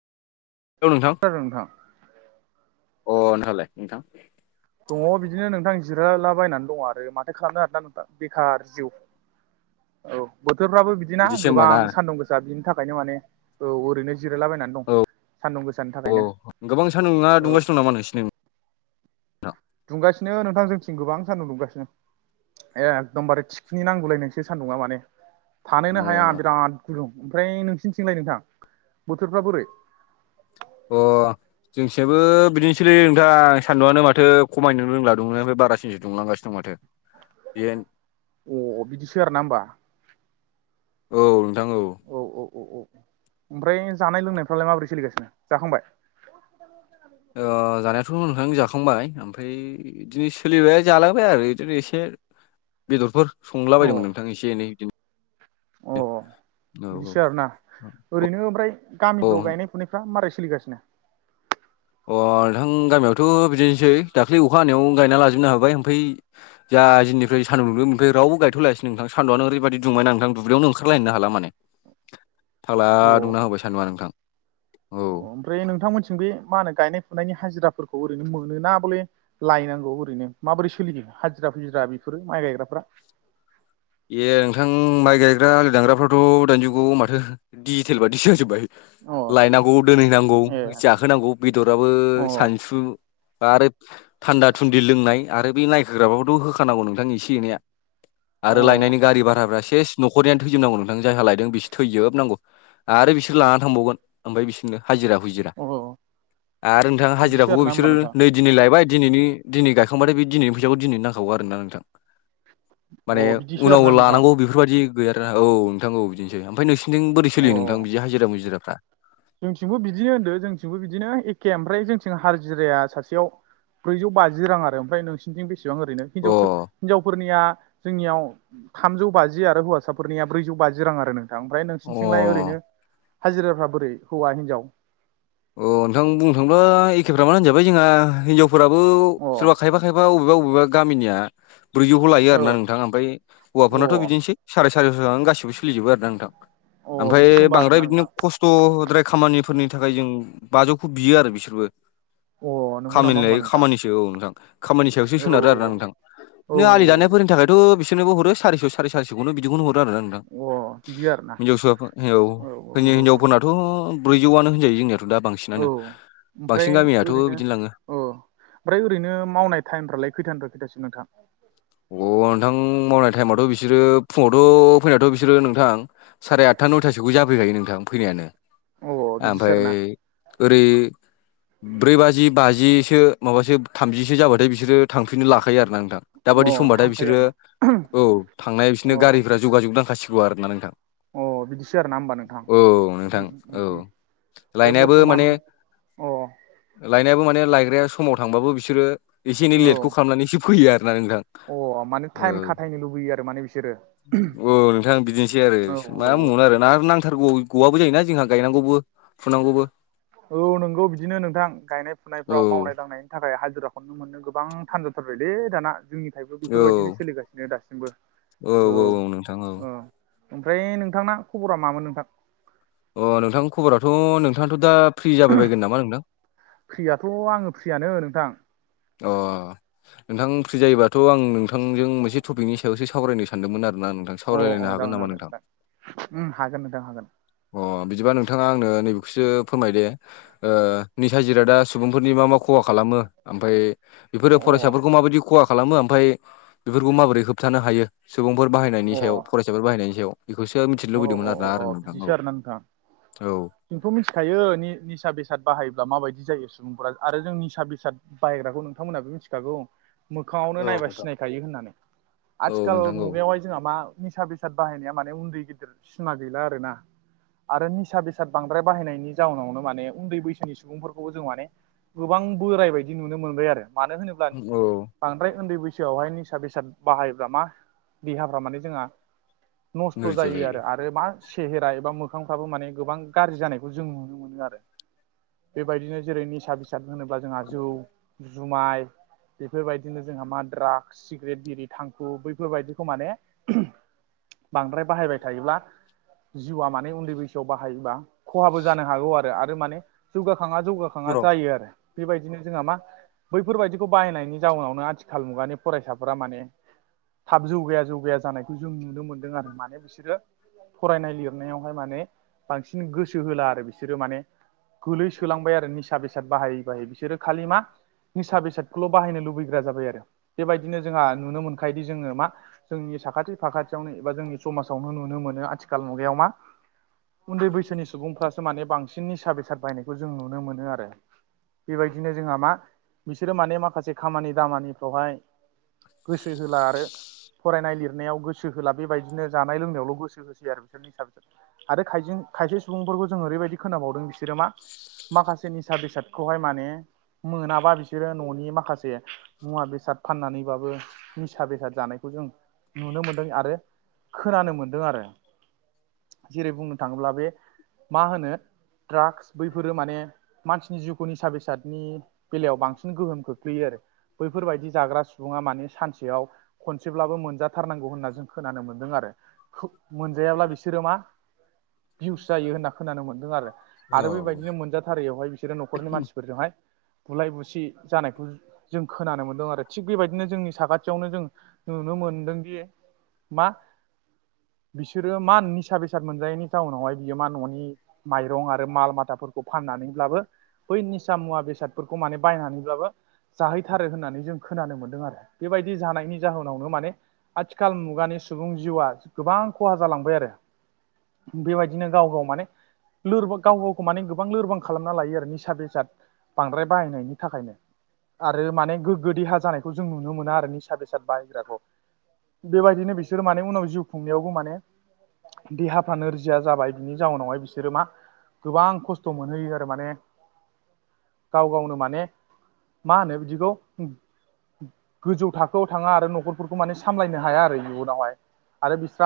औ नोंथां खोनादों नोंथां अ नोंहालाय नोंथां दङ' बिदिनो नोंथां जिरायलाबायनानै दङ' आरो माथो खालामनो आरोना नोंथां बेखार जिउ औ बोथोरफ्राबो बिदिना बिदिसो होमबा गोबां ना सान्दुं गोसा बिनि थाखायनो माने औ ओरैनो जिरायलाबायनानै दं औ सान्दुं गोसानि औ थाखायनो गोबां सानदुङा औ [unintelligible] नोंथां दुंगासिनो नोंथां जोंथिं गोबां सानदुं दुंगासिनो एखदमबारे थिखनि नांगौलायनायसो सान्दुंङा माने थानोनो हाया बिराद गुदुं ओमफ्राय नोंसिनिथिंलाय नोंथां बोथोरफ्रा बोरै अ जोंनिसायबो बिदिनोसैलै नोंथां सान्दुंआनो माथो खमायनो रोंला दुंनायनिफ्राय बारासिनसो दुंलांगासिनो दं माथो [inaudible] अ बिदिसो आरो ना होमबा औ नोंथां औ औ औ औ औ ओमफ्राय जानाय लोंनायफ्रालाय माबोरै सोलिगासिनो जाखांबाय? ओ जानायाथ' नोंथां जाखांबाय ओमफ्राय इदिनो सोलिबाय जालांबाय आरो इदिनो एसे बेदरफोर संला अ बायदोंमोन नोंथां एसे एनै बिदिनो अ बिदिसो आरोना ओरैनो ओमफ्राय औ औ गामिफ्राव गायनाय फुनायफ्रा मारै सोलिगासिनो अ नोंथां गामियावथ' बिदिनोसै दाखालै अखा हानायावनो गायना लाजोबनो हाबाय ओमफ्राय जा जोंनि सान्दुंदों बेनिफ्राय रावबो गायथ'लायासै नोंथां सानआ रैबायदि दुंबायना नोंथां दुब्लियावनो ओंखारलायनो हाला माने फाग्ला अ दुंना होबाय सानदुङा नोंथां औ ओमफ्राय नोंथांमोनसिं बे मा होनो गायनाय फुनायनि हाजिराफोरखौ ओरैनो मोनोना बले लायनांगौ ओरैनो माबोरै सोलियो हाजिरा फुजिरा बेफोरो माइ गायग्राफ्रा ए नोंथां माइ गायग्रा आलि दांग्राफ्राथ' दाइनिजुगाव माथो डिजिटेल बादिसो जाजोब्बाय अ लायनांगौ दोनहैनांगौ ए जा होनांगौ बेदराबो अ सानसु आरो थान्दा थुन्दि लोंनाय आरो बे नायखोग्रााबखौथ' होखानांगौ नोंथां एसे एनैया आरो अ लायनायनि गारि भाराफ्रा सेस न'खरनिानो थैजोबनांगौ नोंथां जायहा लायदों बिसोर थैजोबनांगौ आरो बिसोर लानानै थांबावगोन ओमफ्राय बिसोरनो हाजिरा हुजि अ आरो नोंथां बिदिसो हाजिराखौबो आरोना होमबा बिसोरो नोंथां नै दिनै लायबाय दिनैनि दिनै गायखांबाथाय बे दिनैनि फैसाखौ दिनैनो नांगौ आरोना नोंथां माने अ बिदिसो उनाव आरोना नोंथां लानांगौ बेफोर बायदि गैया आरो ना औ नोंथां औ बिदिनोसै ओमफ्राय नोंसिनिथिं बोरै सोलियो नोंथां अ बिदि हाजिरा मुजिराफ्रा जोंथिंबो बिदिनो होन्दो जोंथिंबो बिदिनो एखे ओमफ्राय जोंथिं हाजिराया सासेयाव ब्रैजौ बाजि रां आरो ओमफ्राय नोंसिनिथिं बेसेबां ओरैनो अ हिनजावसो हिनजावफोरनिया जोंनियाव थामजौ बाजि आरो हौवासाफोरनिया ब्रैजौ बाजि रां आरो नों थां ओमफ्राय नोंसिोरनिथिंलाय अ ओरैनो हाजिराफ्रा बोरै हौवा हिनजाव अ नोंथां बुंनो थांङोब्ला एखेफ्रामानो होनजाबाय जोंहा हिनजावफोराबो अ सोरबा खायफा खायफा अबेबा अबेबा गामिया ब्रैजौखौ लायो आरो औ ना नोंथां ओमफ्राय हौवाफोरनाथ' अ बिदिनोसै साराय सारिस'आनो गासिबो सोलिजोबो आरो ना नोंथां अ ओमफ्राय बिदिसो होमबा बांद्राय आरोना बिदिनो नोंथां खस थ'द्राय खामानिफोरनि थाखाय जों बाजौखौ बियो आरो बिसोरबो अ नंगौ नामा खामानि होमबा लायै नोंथां खामानिसो औ नोंथां खामानि सायावसो औ सोनारो आरोना नोंथां औ बिदिनो आलि दानायफोरनि थाखायथ' बिसोरनोबो हरो सारिस' साराय सारिस'खौनो बिखौनो हरो आरो ना नों थां औ औ अ बिदि आरोना हिनजावसाफोर औ [unintelligible] हिनजावफोरनाथ' ब्रैजौआनो होनजायो जोंनियाथ' दा औ बांसिनानो ओमफ्राय बांसिन गामियाथ' ओरैनो बिदिनो लाङो अ ओमफ्राय ओरैनो मावनाय टाइमफ्रालाय खैथानिफ्राय खैथासिम नोंथां अ नोंथां मावनाय टाइमावथ' बिसोरो फुङावथ' फैनायाथ' बिसोरो नोंथां साराय आठथा नइथासोखौ जाफैखायो नोंथां फैनायानो अ बिदिसो ओमफाय आरोना ओरै ब्रै बाजि बाजिसो माबासो थामजिसो जाबाथाय बिसोरो थांफिननो लाखायो आरो ना नोंथां अ दाबादि समबाथाय थांखायो बिसोरो आरोना औ थांनाया अ बिसोरनि गारिफोरा जुगाजुग नांखासिगौ आरोना नोंथां अ बिदिसो आरो ना होमबा नोंथां औ नोंथां औ ओमफ्राय लायनायाबो बरथमान माने अ लायनायाबो माने लायग्राया समाव थांबाबो बिसोरो एसे एनै औ लेटखौ खालामनानै एसे फैयो आरोना नोंथां अ माने टाइम खाथायनो लुबैयो आरो माने बिसोरो ओ औ नोंथां बिदिनोसै आरो औ मा औ बुंबावनो आरो ना आरो नांथारगौ गवाबो जायोना जोंहा गायनांगौबो फुनांगौबो औ नंगौ बिदिनो नोंथां गायनाय औ फुनायफ्राव मावनाय दांनाय नि थाखाय हाजिराखौनो मोननो गोबां थान जाथारबायलै दाना जोंनि थायबो औ बेफोरबायदिनो सोलिगासिनो दासिमबो औ ओमफ्राय नोंथांना खबरा मामोन नोंथां अ नोंथांनि खबराथ' नोंथाङाथ' दा फ्रि जाबाय बायगोन नामा नोंथां फ्रियाथ' आंङो फ्रियानो नोंथां अ नोंथां फ्रि जायोबाथ' आं नोंथांजों मोनसे टपिकनि सायावसो सावरायनो सानदोंमोन आरो ना नोंथां अ सावरायलायनो औ हागोन जागोन नामा जागोन नोंथां नोंथां हागोन नोंथां हागोन अ बिदिबा नोंथाङा आंनो नैबेखौसो फोरमाय दे निसा जिरादा सुबुंफोरनि मा मा खहा खालामो ओमफ्राय बेफोरो अ फरायसाफोरखौ माबायदि खहा खालामो ओमफाय बेफोरखौ माबोरै होबथानो हायो सुबुंफोर अ बाहायनायनि सायाव फरायसाफोर बाहायनायनि सायाव बेखौसो मिथिनो लुबैदोंमोन आरोना आरो नोंथां औ ना नोंथां औ जोंथ' मिथिखायो निसा बेसाद बाहायोब्ला माबायदि जायो सुबुंफोरा आरो जों निसा बेसाद बाहायग्राखौ नोंथांमोनाबो मिथिखागौ मोखाङावनो औ नायबा नोंथां सिनायखायो होननानै औ आथिखाल नोंथां औ मुगायावहाय जोंहा मा निसा बेसाद बाहायनाया माने उन्दै गिदिर सिमा गैला आरो ना आरो निसा बेसाद बांद्राय बाहायनायनि जाउनावनो माने उन्दै बैसोनि सुबुंफोरखौबो जों माने गोबां बोराय बायदि नुनो मोनबाय आरो मानो होनोब्ला औ बांद्राय उन्दै बैसोआवहाय निसा बेसाद बाहायोब्ला मा देहाफ्रा माने जोंहा नस्थ' जायो आरो आरो मा सेहेरा एबा मोखांफ्राबो माने गोबां गाज्रि जानायखौ जों नुनो मोनो आरो बेबायदिनो जेरै निसा बेसाद होनोब्ला जोंहा जौ जुमाय बेफोरबायदिनो जोंहा मा द्राग्स सिगारेट बिरि थांखु बैफोरबायदिखौ माने बांद्राय बाहायबाय थायोब्ला जिउआ माने उन्दै बैसोआव बाहायोबा खहाबो जानो हागौ आरो आरो माने जौगाखाङा जौगाखाङा र' जायो आरो बेबायदिनो जोंहा मा बैफोरबायदिखौ बाहायनायनि जाउनावनो आथिखाल मुगानि फरायसाफोरा माने थाब जौगाया जौगाया जानायखौ जों नुनो मोन्दों आरो माने बिसो सोरो फरायनाय लिरनायावहाय माने बांसिन गोसो होला आरो बिसोरो माने गोलैसोलांबाय आरो निसा बेसाद बाहायबाय बिसोरो खालि मा निसा बेसादखौल' बाहायनो लुबैग्रा जाबाय आरो बेबायदिनो जोंहा नुनो मोनखायोदि जोङो मा जोंनि साखाथि फाखाथियावनो एबा जोंनि समाज साव नुनो मोनो आथिखाल मुगायाव मा उन्दै बैसोनि सुबुंफ्रासो माने बांसिन निसा बेसाद बाहायनायखौ जों नुनो मोनो आरो बेबायदिनो जोंहा मा बिसोरो माने माखासे खामानि दामानिफ्रावहाय गोसो होला आरो फरायनाय लिरनायाव गोसो होला बेबायदिनो जानाय लोंनायावल' गोसो होसै आरो बिसोर आरो खाय खायसे सुबुंफोरखौ जों ओरैबायदि खोनाबावदों बिसोरो मा माखासे निसा बेसादखौहाय माने मोनाबा बिसोरो न'नि माखासे मुवा बेसाद फाननानैबाबो निसा बेसाद जानायखौ जों नुनो मोनदों आरो खोनानो मोन्दों आरो जेरै बुंनो थाङोब्ला बे मा होनो ड्राग्स बैफोरो माने मानसिनि जिउ खौ निसा बेसाद नि बेलायाव बांसिन गोहोम खोख्लैयो आरो बैफोरबायदि जाग्रा सुबुङा माने सानसेयाव खनसेब्लाबो मोनजाथारनांगौ होनना जों खोनानो मोन्दों आरो मोनजायाब्ला बिसोरो मा भिउस जायो होनना खोनानो मोन्दों आरो आरो औ बेबायदिनो मोनजाथारैयावहाय बि बिसोरो न'खरनि मानसिफोरजोंहाय बुलाय बुसि जानायखौ जों खोनानो मोनदों आरो थिग बेबायदिनो जोंनि साखाथियावनो जों नुनो मोनदोंदि मा बिसोरो मा निसा बेसाद मोनजायैनि जाउनावहाय बियो मा न'नि माइरं आरो माल माथाफोरखौ फाननानैब्लाबो बै निसा मुवा बेसादफोरखौ माने बायनानैब्लाबो जाहैथारो होननानै जों खोनानो मोनदों आरो बेबायदि जानायनि जाहोनावनो माने आथिखाल मुगानि सुबुं जिउआ गोबां खहा जालांबाय आरो बेबायदिनो गाव गाव माने लोरबां गाव गावखौ माने गोबां लोरबां खालामना लायो आरो निसा बेसाद बांद्राय बाहायनायनि थाखायनो आरो माने गोग्गो देहा जानायखौ जों नुनो मोना आरो निसा बेसाद बाहायग्राखौ बेबायदिनो बिसोर माने उनाव जिउ खुंनायावबो माने देहाफ्रा नोरजिया जाबाय बिनि जाउनावहाय बिसोरो मा गोबां खसथ' मोनहैयो आरो माने गाव गावनो माने मा होनो बिदिखौ गोजौ थाखोआव थाङा आरो न'खरफोरखौ माने सामलायनो हाया आरो इयुनावहाय आरो बिस्रा